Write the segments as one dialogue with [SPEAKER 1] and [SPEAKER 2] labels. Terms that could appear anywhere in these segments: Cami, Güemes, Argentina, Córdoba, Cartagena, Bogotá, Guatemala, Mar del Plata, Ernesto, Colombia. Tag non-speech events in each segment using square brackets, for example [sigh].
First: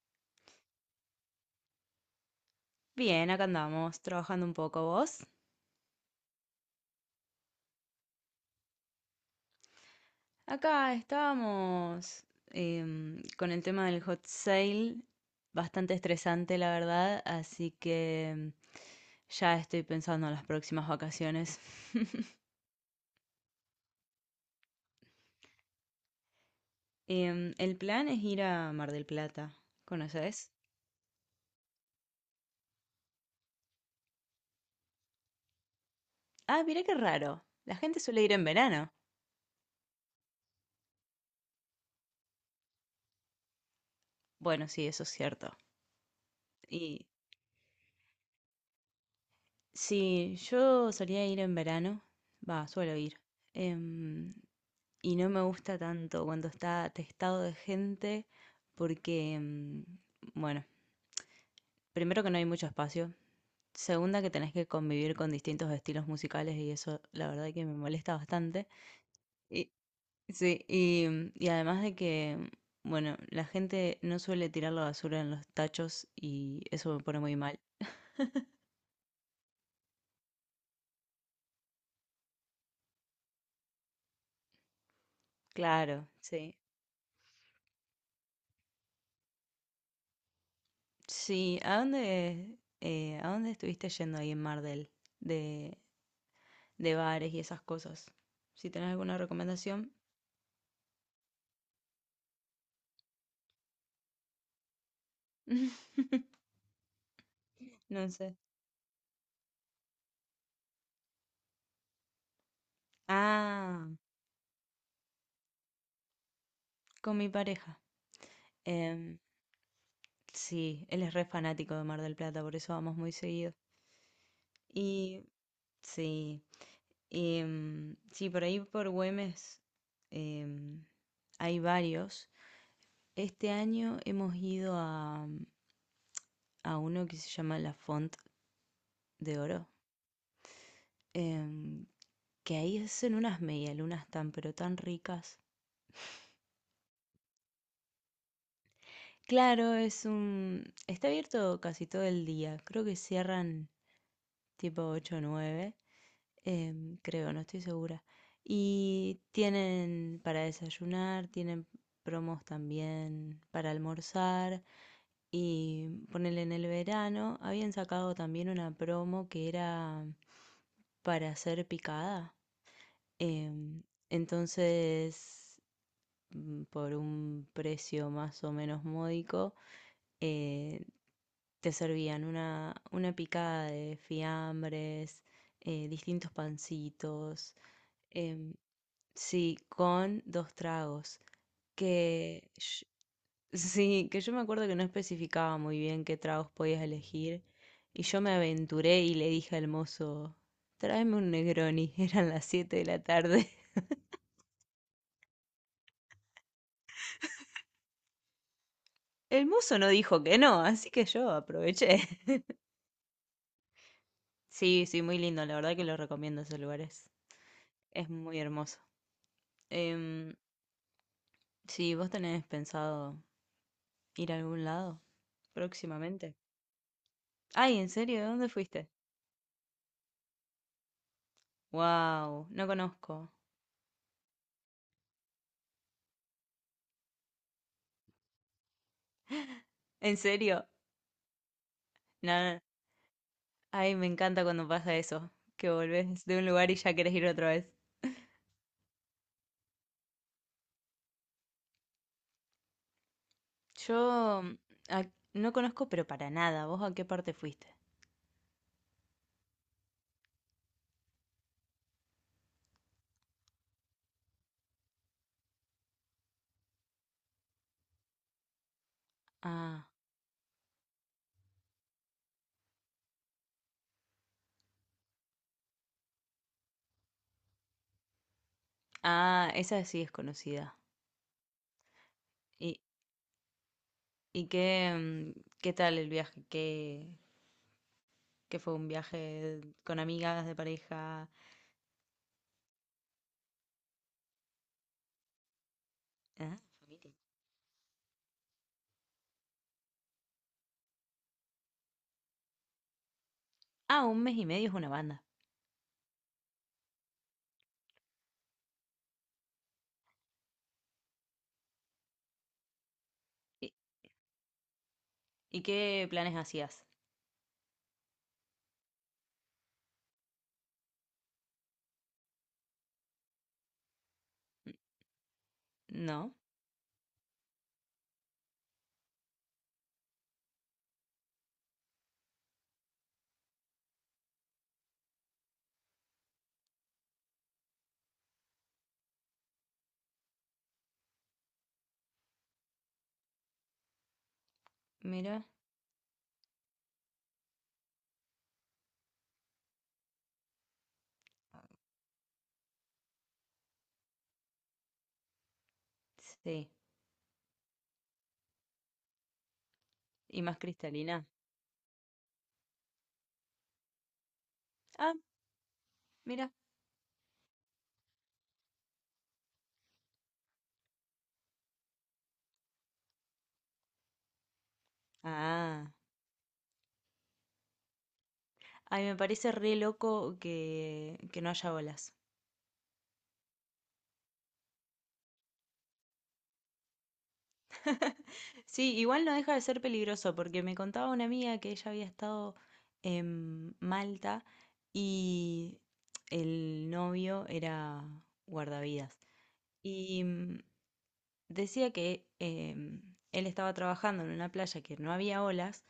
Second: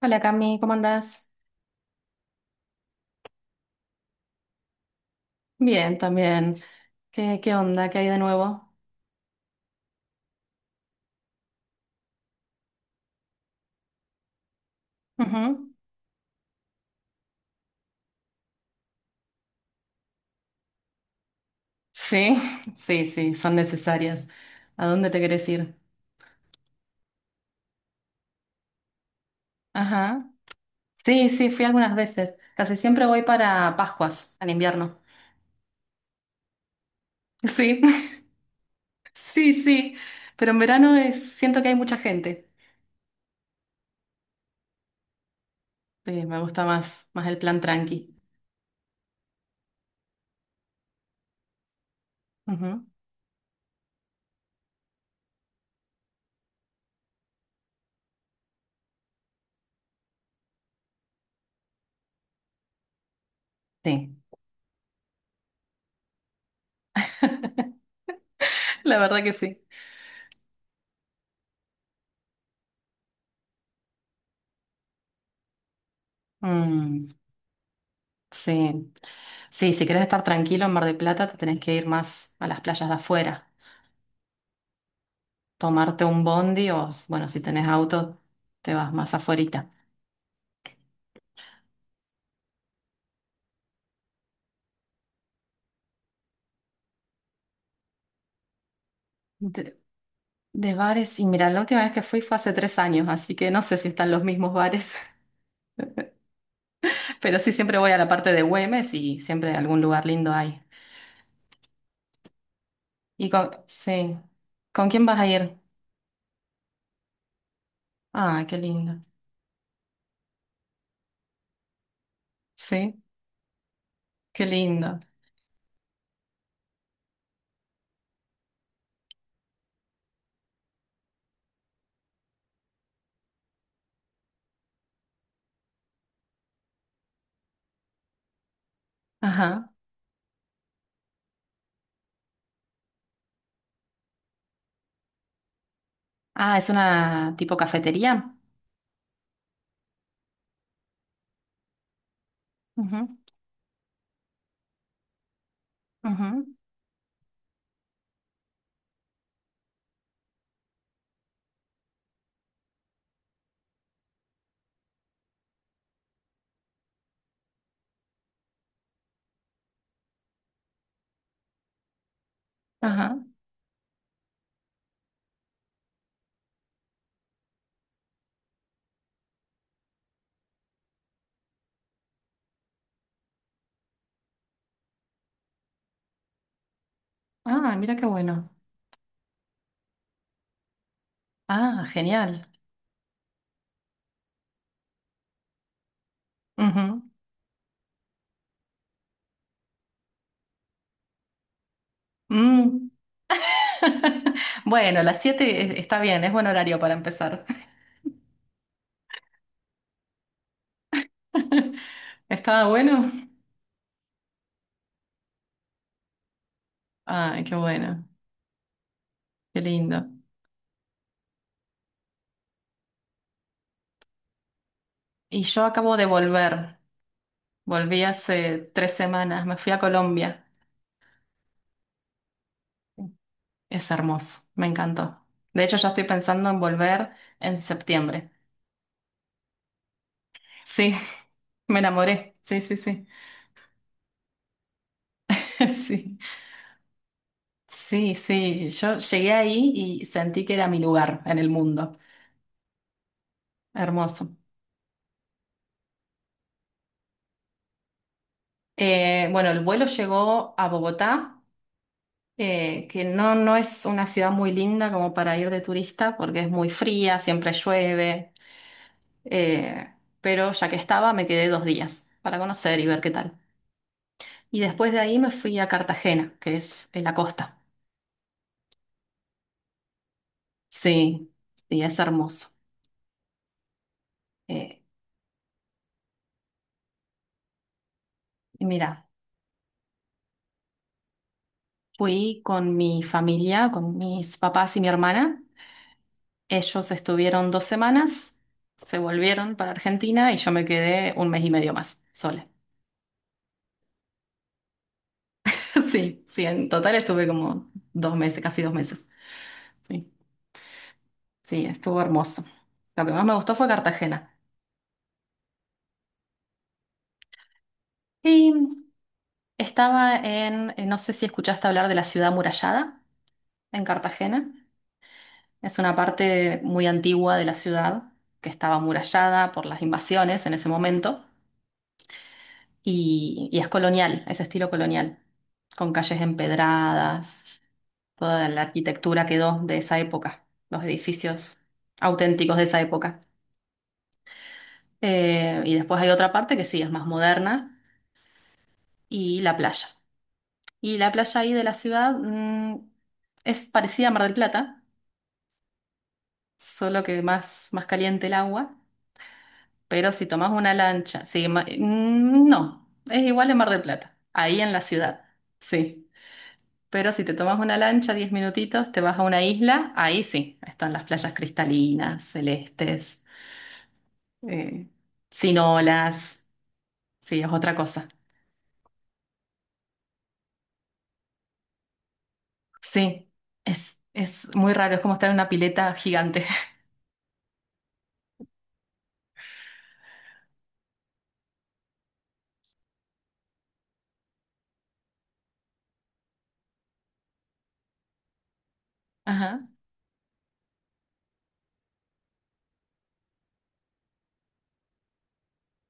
[SPEAKER 1] Hola Cami, ¿cómo andás?
[SPEAKER 2] Bien, acá andamos, trabajando un poco vos.
[SPEAKER 1] Bien, también. ¿Qué onda? ¿Qué hay de nuevo?
[SPEAKER 2] Acá estábamos, con el tema del hot sale,
[SPEAKER 1] Ujú.
[SPEAKER 2] bastante estresante la verdad, así que ya estoy pensando en las próximas vacaciones.
[SPEAKER 1] Sí,
[SPEAKER 2] [laughs]
[SPEAKER 1] [laughs] sí, sí, son necesarias. ¿A dónde te querés ir?
[SPEAKER 2] El plan es ir a Mar del Plata,
[SPEAKER 1] Ajá.
[SPEAKER 2] ¿conoces?
[SPEAKER 1] Sí, sí, fui algunas veces. Casi siempre voy para Pascuas, al invierno.
[SPEAKER 2] Ah, mirá qué raro, la
[SPEAKER 1] Sí,
[SPEAKER 2] gente suele ir en verano.
[SPEAKER 1] [laughs] sí, sí. Pero en verano es, siento que hay mucha gente.
[SPEAKER 2] Bueno, sí, eso es cierto.
[SPEAKER 1] Sí, me gusta
[SPEAKER 2] Y
[SPEAKER 1] más, más el plan tranqui.
[SPEAKER 2] sí, yo solía ir en verano, va,
[SPEAKER 1] Ujú.
[SPEAKER 2] suelo ir. Em, y no me gusta tanto cuando está atestado de gente porque, bueno, primero que no hay mucho espacio,
[SPEAKER 1] Sí,
[SPEAKER 2] segunda que tenés que convivir con distintos estilos musicales y eso la verdad que me molesta bastante.
[SPEAKER 1] [laughs] la verdad que sí.
[SPEAKER 2] Y, sí, y además de que, bueno, la gente no suele tirar la basura en los tachos y eso me
[SPEAKER 1] Mm,
[SPEAKER 2] pone muy mal.
[SPEAKER 1] sí. Sí, si querés estar tranquilo en Mar del Plata, te tenés que ir más a las playas de afuera. Tomarte
[SPEAKER 2] Claro,
[SPEAKER 1] un
[SPEAKER 2] sí.
[SPEAKER 1] bondi o, bueno, si tenés auto, te vas más afuerita.
[SPEAKER 2] Sí, ¿a dónde estuviste yendo ahí en Mar del? De, de bares y esas cosas. Si tenés alguna
[SPEAKER 1] De,
[SPEAKER 2] recomendación,
[SPEAKER 1] de bares, y mira, la última vez que fui fue hace 3 años, así que no sé si están los mismos bares,
[SPEAKER 2] [laughs]
[SPEAKER 1] [laughs] pero sí siempre voy a la
[SPEAKER 2] no
[SPEAKER 1] parte
[SPEAKER 2] sé.
[SPEAKER 1] de Güemes y siempre algún lugar lindo hay. Y con,
[SPEAKER 2] Ah,
[SPEAKER 1] sí, ¿con quién vas a ir?
[SPEAKER 2] con mi pareja.
[SPEAKER 1] Ah, qué lindo.
[SPEAKER 2] Em, sí, él es re fanático de Mar del Plata, por eso vamos
[SPEAKER 1] Sí,
[SPEAKER 2] muy seguido.
[SPEAKER 1] qué lindo.
[SPEAKER 2] Y sí, sí, por ahí por Güemes, em, hay varios. Este año hemos ido a uno que se llama La Font de Oro,
[SPEAKER 1] Ajá.
[SPEAKER 2] em, que ahí hacen unas medialunas tan pero tan ricas.
[SPEAKER 1] Ah, es una tipo cafetería.
[SPEAKER 2] Claro, Está abierto casi todo el día. Creo que
[SPEAKER 1] Ujú,
[SPEAKER 2] cierran tipo 8 o 9.
[SPEAKER 1] ujú,
[SPEAKER 2] Creo, no estoy segura. Y tienen para desayunar, tienen promos también para almorzar. Y ponerle en el verano, habían sacado también una promo que era para hacer picada.
[SPEAKER 1] ajá.
[SPEAKER 2] em, entonces, por un precio más o menos módico, eh, te servían una picada de fiambres, distintos pancitos,
[SPEAKER 1] Ah, mira qué bueno.
[SPEAKER 2] em, sí, con dos tragos,
[SPEAKER 1] Ah, genial.
[SPEAKER 2] que sh- [laughs] sí, que yo me acuerdo que no especificaba muy bien qué tragos podías
[SPEAKER 1] Ujú.
[SPEAKER 2] elegir, y yo me aventuré y le dije al mozo, tráeme un Negroni, [laughs] eran las 7 de
[SPEAKER 1] Mm.
[SPEAKER 2] la tarde.
[SPEAKER 1] [laughs] Bueno, las 7 está bien, es buen horario para empezar.
[SPEAKER 2] El mozo no dijo que no, así que yo
[SPEAKER 1] [laughs]
[SPEAKER 2] aproveché. [laughs]
[SPEAKER 1] ¿Estaba bueno?
[SPEAKER 2] Sí, sí, muy lindo, la verdad que lo recomiendo esos lugares.
[SPEAKER 1] Ay, qué bueno,
[SPEAKER 2] Es muy hermoso.
[SPEAKER 1] qué lindo.
[SPEAKER 2] Em, sí, ¿vos tenés pensado ir a algún lado
[SPEAKER 1] Y yo acabo de
[SPEAKER 2] próximamente?
[SPEAKER 1] volver,
[SPEAKER 2] Ay, ¿en
[SPEAKER 1] volví
[SPEAKER 2] serio? ¿De dónde
[SPEAKER 1] hace
[SPEAKER 2] fuiste?
[SPEAKER 1] 3 semanas, me fui a Colombia.
[SPEAKER 2] Wow, no conozco.
[SPEAKER 1] Es hermoso, me encantó. De hecho, ya estoy pensando en volver en septiembre.
[SPEAKER 2] ¿En serio?
[SPEAKER 1] Sí, [laughs] me enamoré, sí,
[SPEAKER 2] Nada.
[SPEAKER 1] sí, sí. [laughs]
[SPEAKER 2] Ay, me encanta cuando pasa eso, que volvés de un lugar y ya querés ir otra vez.
[SPEAKER 1] Sí, sí, sí. Yo llegué ahí y sentí que era mi lugar en el mundo. Hermoso.
[SPEAKER 2] Yo a- no conozco, pero para nada. ¿Vos a qué parte fuiste?
[SPEAKER 1] Bueno, el vuelo llegó a Bogotá. Que no, no es una ciudad muy linda como para ir de turista porque es muy fría, siempre llueve,
[SPEAKER 2] Ah,
[SPEAKER 1] eh, pero ya que estaba me quedé 2 días para conocer y ver qué tal. Y después de ahí me fui a Cartagena, que es en la costa.
[SPEAKER 2] ah, esa sí es conocida.
[SPEAKER 1] Sí, sí, es hermoso.
[SPEAKER 2] ¿Y, y
[SPEAKER 1] Eh,
[SPEAKER 2] qué tal el viaje? ¿Qué
[SPEAKER 1] y
[SPEAKER 2] fue un
[SPEAKER 1] mira,
[SPEAKER 2] viaje con amigas de pareja?
[SPEAKER 1] fui con mi familia, con mis papás y mi hermana.
[SPEAKER 2] Ah,
[SPEAKER 1] Ellos
[SPEAKER 2] familia.
[SPEAKER 1] estuvieron 2 semanas, se volvieron para Argentina y yo me quedé un mes y medio más sola.
[SPEAKER 2] Ah, un mes y medio es una banda.
[SPEAKER 1] [laughs] Sí, sí, en total estuve como 2 meses, casi 2 meses. Sí, sí, estuvo hermoso. Lo que más me gustó fue
[SPEAKER 2] ¿Y,
[SPEAKER 1] Cartagena.
[SPEAKER 2] y qué planes hacías?
[SPEAKER 1] Y estaba en, no sé si escuchaste hablar de la ciudad amurallada en Cartagena. Es una
[SPEAKER 2] No,
[SPEAKER 1] parte muy antigua de la ciudad que estaba amurallada por las invasiones en ese momento y es colonial, es estilo colonial, con calles empedradas, toda la arquitectura quedó de esa época, los edificios auténticos de esa época.
[SPEAKER 2] mira,
[SPEAKER 1] Y después hay otra parte que sí, es más moderna, y la playa. Y la playa ahí de la ciudad, es parecida a Mar del Plata,
[SPEAKER 2] sí.
[SPEAKER 1] solo que más, más caliente el agua, pero si
[SPEAKER 2] ¿Y
[SPEAKER 1] tomás
[SPEAKER 2] más
[SPEAKER 1] una lancha,
[SPEAKER 2] cristalina?
[SPEAKER 1] sí, no, es igual en Mar del Plata, ahí en la
[SPEAKER 2] Ah,
[SPEAKER 1] ciudad, sí.
[SPEAKER 2] mira.
[SPEAKER 1] Pero si te tomas una lancha, 10 minutitos, te vas a una isla, ahí sí, están las playas cristalinas, celestes, eh, sin
[SPEAKER 2] Ah,
[SPEAKER 1] olas, sí, es otra cosa.
[SPEAKER 2] ay, me parece re loco que no haya olas.
[SPEAKER 1] Sí, es muy raro, es como estar en una pileta gigante.
[SPEAKER 2] Sí, igual no deja de ser peligroso, porque me contaba una amiga que ella había estado en Malta y el novio era guardavidas.
[SPEAKER 1] [laughs] Ajá.
[SPEAKER 2] Y decía que él estaba trabajando en una playa que no había olas,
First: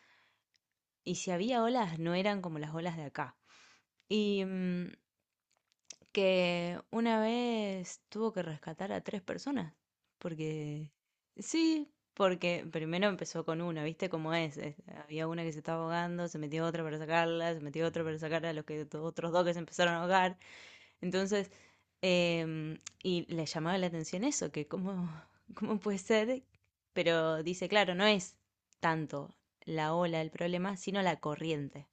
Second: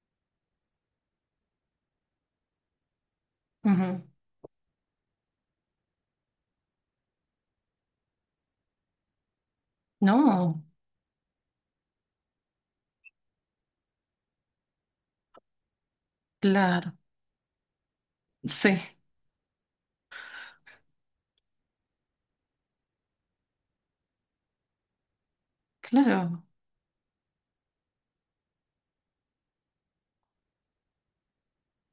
[SPEAKER 2] y si había olas no eran como las olas de acá.
[SPEAKER 1] Ujú.
[SPEAKER 2] Y que una vez tuvo que rescatar a tres personas,
[SPEAKER 1] No,
[SPEAKER 2] porque sí, porque primero empezó con una, ¿viste cómo es? Es- había una que se estaba ahogando, se metió otra
[SPEAKER 1] claro.
[SPEAKER 2] para sacarla, se metió otra para sacar a los
[SPEAKER 1] Sí,
[SPEAKER 2] que otros dos que se empezaron a ahogar, entonces, y le llamaba la atención eso, que cómo, [laughs] cómo puede ser,
[SPEAKER 1] claro.
[SPEAKER 2] pero dice, claro, no es tanto la ola el problema, sino la corriente.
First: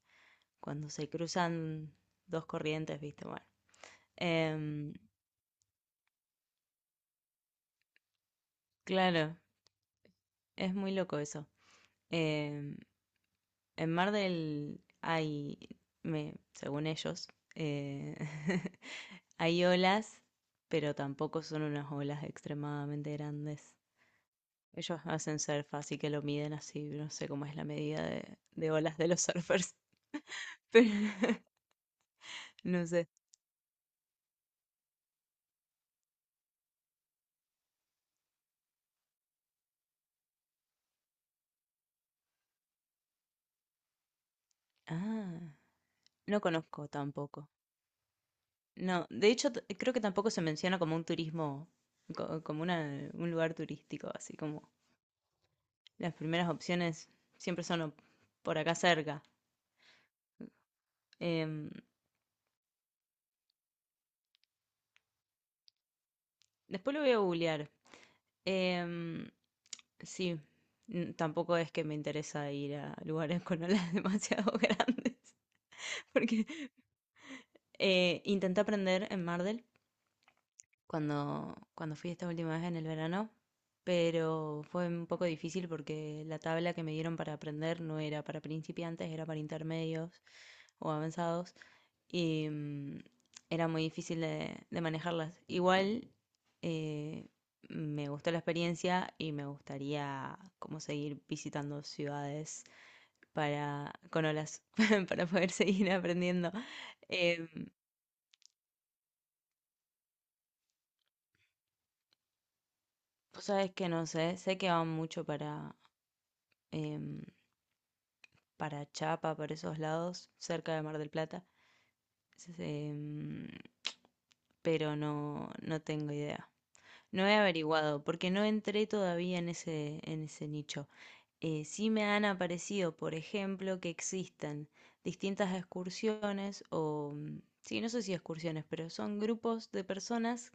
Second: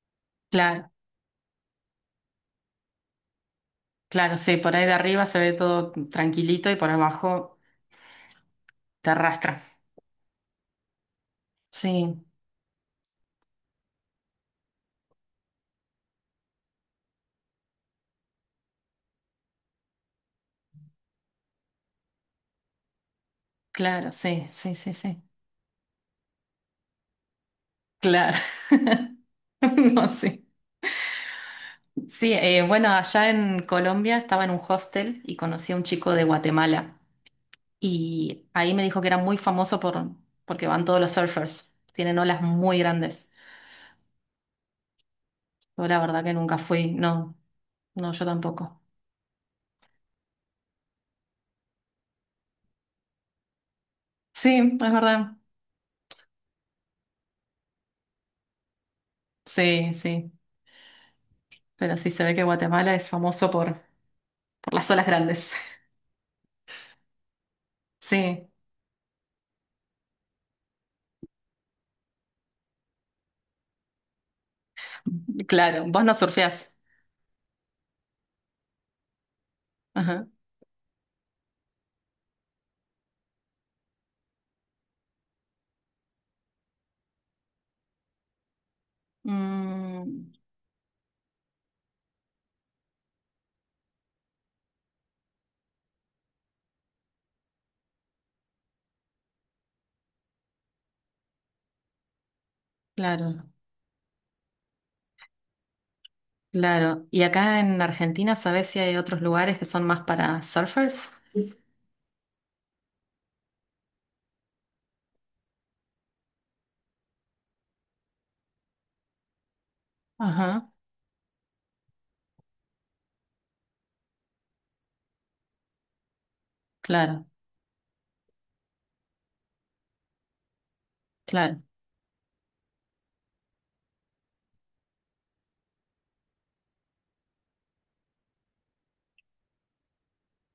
[SPEAKER 2] Cuando
[SPEAKER 1] Claro,
[SPEAKER 2] se cruzan dos corrientes, viste, bueno.
[SPEAKER 1] claro, sí. Por ahí de
[SPEAKER 2] Em,
[SPEAKER 1] arriba se ve todo tranquilito y por abajo te
[SPEAKER 2] claro,
[SPEAKER 1] arrastra.
[SPEAKER 2] es muy loco eso.
[SPEAKER 1] Sí,
[SPEAKER 2] Em, en Mar del hay, me, según ellos, eh, [laughs] hay olas, pero tampoco son unas olas extremadamente grandes.
[SPEAKER 1] claro, sí, sí, sí,
[SPEAKER 2] Ellos
[SPEAKER 1] sí.
[SPEAKER 2] hacen surf, así que lo miden así, no sé cómo es la medida
[SPEAKER 1] Claro.
[SPEAKER 2] de olas de
[SPEAKER 1] [laughs]
[SPEAKER 2] los surfers.
[SPEAKER 1] No,
[SPEAKER 2] [laughs]
[SPEAKER 1] sí.
[SPEAKER 2] Pero [laughs]
[SPEAKER 1] Sí,
[SPEAKER 2] no
[SPEAKER 1] bueno,
[SPEAKER 2] sé.
[SPEAKER 1] allá en Colombia estaba en un hostel y conocí a un chico de Guatemala y ahí me dijo que era muy famoso por, porque van todos los surfers, tienen olas muy grandes.
[SPEAKER 2] Ah,
[SPEAKER 1] Yo la verdad que
[SPEAKER 2] no
[SPEAKER 1] nunca
[SPEAKER 2] conozco
[SPEAKER 1] fui, no,
[SPEAKER 2] tampoco.
[SPEAKER 1] no, yo tampoco.
[SPEAKER 2] No, de hecho creo que tampoco se menciona como un turismo, como un lugar turístico, así
[SPEAKER 1] Sí,
[SPEAKER 2] como
[SPEAKER 1] es verdad.
[SPEAKER 2] las primeras opciones siempre son por acá cerca.
[SPEAKER 1] Sí, sí.
[SPEAKER 2] Em,
[SPEAKER 1] Pero sí se ve que Guatemala es famoso por las olas grandes. [laughs]
[SPEAKER 2] Después lo voy a googlear.
[SPEAKER 1] Sí,
[SPEAKER 2] Em, sí, tampoco es que me interesa ir a lugares con olas [laughs] demasiado grandes,
[SPEAKER 1] claro. Vos no
[SPEAKER 2] [laughs] porque
[SPEAKER 1] surfeás.
[SPEAKER 2] Intenté aprender en Mar del
[SPEAKER 1] Ajá.
[SPEAKER 2] cuando fui esta última vez en el verano, pero fue un poco difícil porque la tabla que me dieron para aprender no era para principiantes, era para intermedios
[SPEAKER 1] Mm,
[SPEAKER 2] o avanzados y era muy difícil de manejarlas. Igual eh, me gustó la experiencia y me gustaría como seguir visitando ciudades
[SPEAKER 1] claro,
[SPEAKER 2] para con olas [laughs] para poder seguir aprendiendo.
[SPEAKER 1] claro. ¿Y
[SPEAKER 2] Em,
[SPEAKER 1] acá en Argentina sabés si hay otros lugares que son más para surfers?
[SPEAKER 2] Vos sabés que no sé, sé que van mucho para, em, para Chapa, para esos lados,
[SPEAKER 1] Ajá,
[SPEAKER 2] cerca de Mar del Plata, S- em, pero no, no tengo idea.
[SPEAKER 1] claro,
[SPEAKER 2] No he averiguado, porque no entré todavía en ese nicho.
[SPEAKER 1] claro.
[SPEAKER 2] Sí me han aparecido, por ejemplo, que existen distintas excursiones o, sí, no sé si excursiones, pero son grupos de personas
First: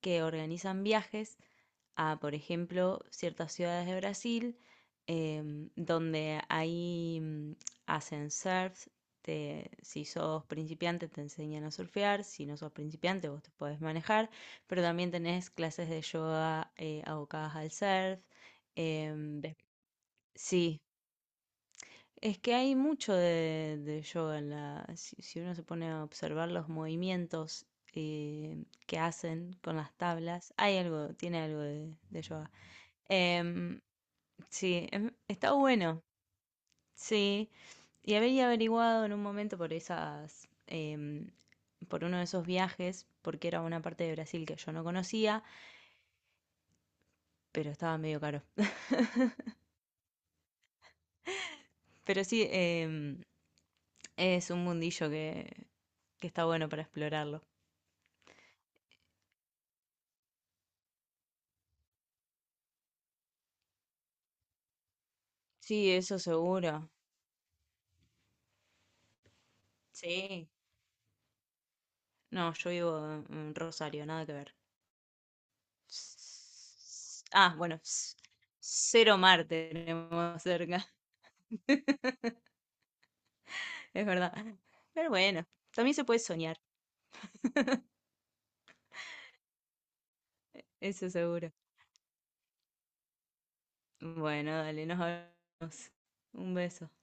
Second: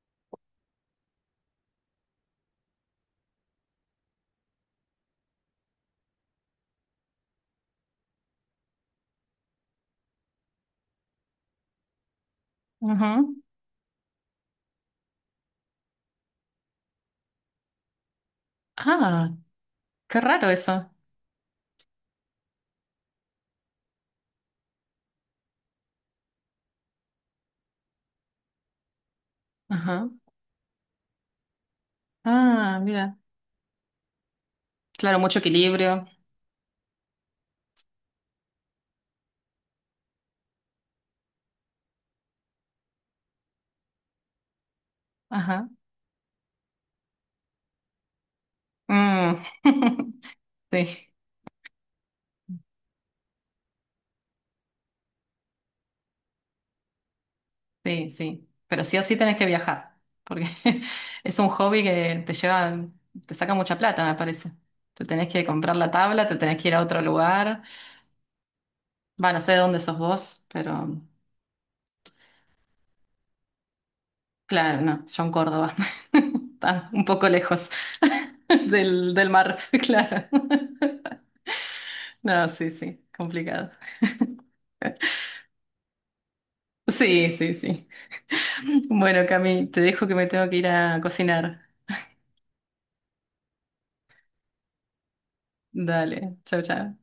[SPEAKER 2] que organizan viajes a, por ejemplo, ciertas ciudades de Brasil, donde ahí hacen surf. Si sos principiante te enseñan a surfear, si no sos principiante
[SPEAKER 1] Ujú.
[SPEAKER 2] vos te podés manejar, pero también tenés clases de yoga, abocadas al surf.
[SPEAKER 1] Ah,
[SPEAKER 2] em, des-
[SPEAKER 1] qué raro
[SPEAKER 2] sí,
[SPEAKER 1] eso.
[SPEAKER 2] es que hay mucho de yoga en la... Si, si uno se pone a observar los movimientos, que hacen con las
[SPEAKER 1] Ajá.
[SPEAKER 2] tablas, hay algo, tiene algo de yoga.
[SPEAKER 1] Ah, mira.
[SPEAKER 2] Em, sí,
[SPEAKER 1] Claro, mucho
[SPEAKER 2] está bueno,
[SPEAKER 1] equilibrio.
[SPEAKER 2] sí. Y había averiguado en un momento por esas, por uno de esos viajes, porque era una parte de Brasil que yo no conocía,
[SPEAKER 1] Ajá.
[SPEAKER 2] pero estaba medio caro. [laughs]
[SPEAKER 1] Mm. [laughs] Sí.
[SPEAKER 2] Pero sí, es un mundillo que está bueno para explorarlo.
[SPEAKER 1] Sí, sí. Pero sí o sí tenés que viajar, porque [laughs] es un hobby que te lleva, te saca mucha plata, me parece. Te tenés que comprar la
[SPEAKER 2] Sí, eso
[SPEAKER 1] tabla, te tenés que ir a
[SPEAKER 2] seguro.
[SPEAKER 1] otro lugar. Va, no sé de dónde sos vos,
[SPEAKER 2] Sí.
[SPEAKER 1] pero
[SPEAKER 2] No, yo vivo en Rosario, nada que ver.
[SPEAKER 1] claro, no, yo en Córdoba. [laughs] Está un poco
[SPEAKER 2] Ah,
[SPEAKER 1] lejos
[SPEAKER 2] bueno,
[SPEAKER 1] [laughs] del,
[SPEAKER 2] cero
[SPEAKER 1] del
[SPEAKER 2] mar
[SPEAKER 1] mar, [laughs] claro.
[SPEAKER 2] tenemos cerca. [laughs]
[SPEAKER 1] No, sí, sí, complicado.
[SPEAKER 2] Es verdad. Pero bueno, también se puede soñar,
[SPEAKER 1] Sí, sí, sí. Bueno, Cami, te dejo que me tengo que ir a
[SPEAKER 2] eso seguro.
[SPEAKER 1] cocinar.
[SPEAKER 2] Bueno, dale, nos hablamos.
[SPEAKER 1] Dale,
[SPEAKER 2] Un
[SPEAKER 1] chao,
[SPEAKER 2] beso.
[SPEAKER 1] chao.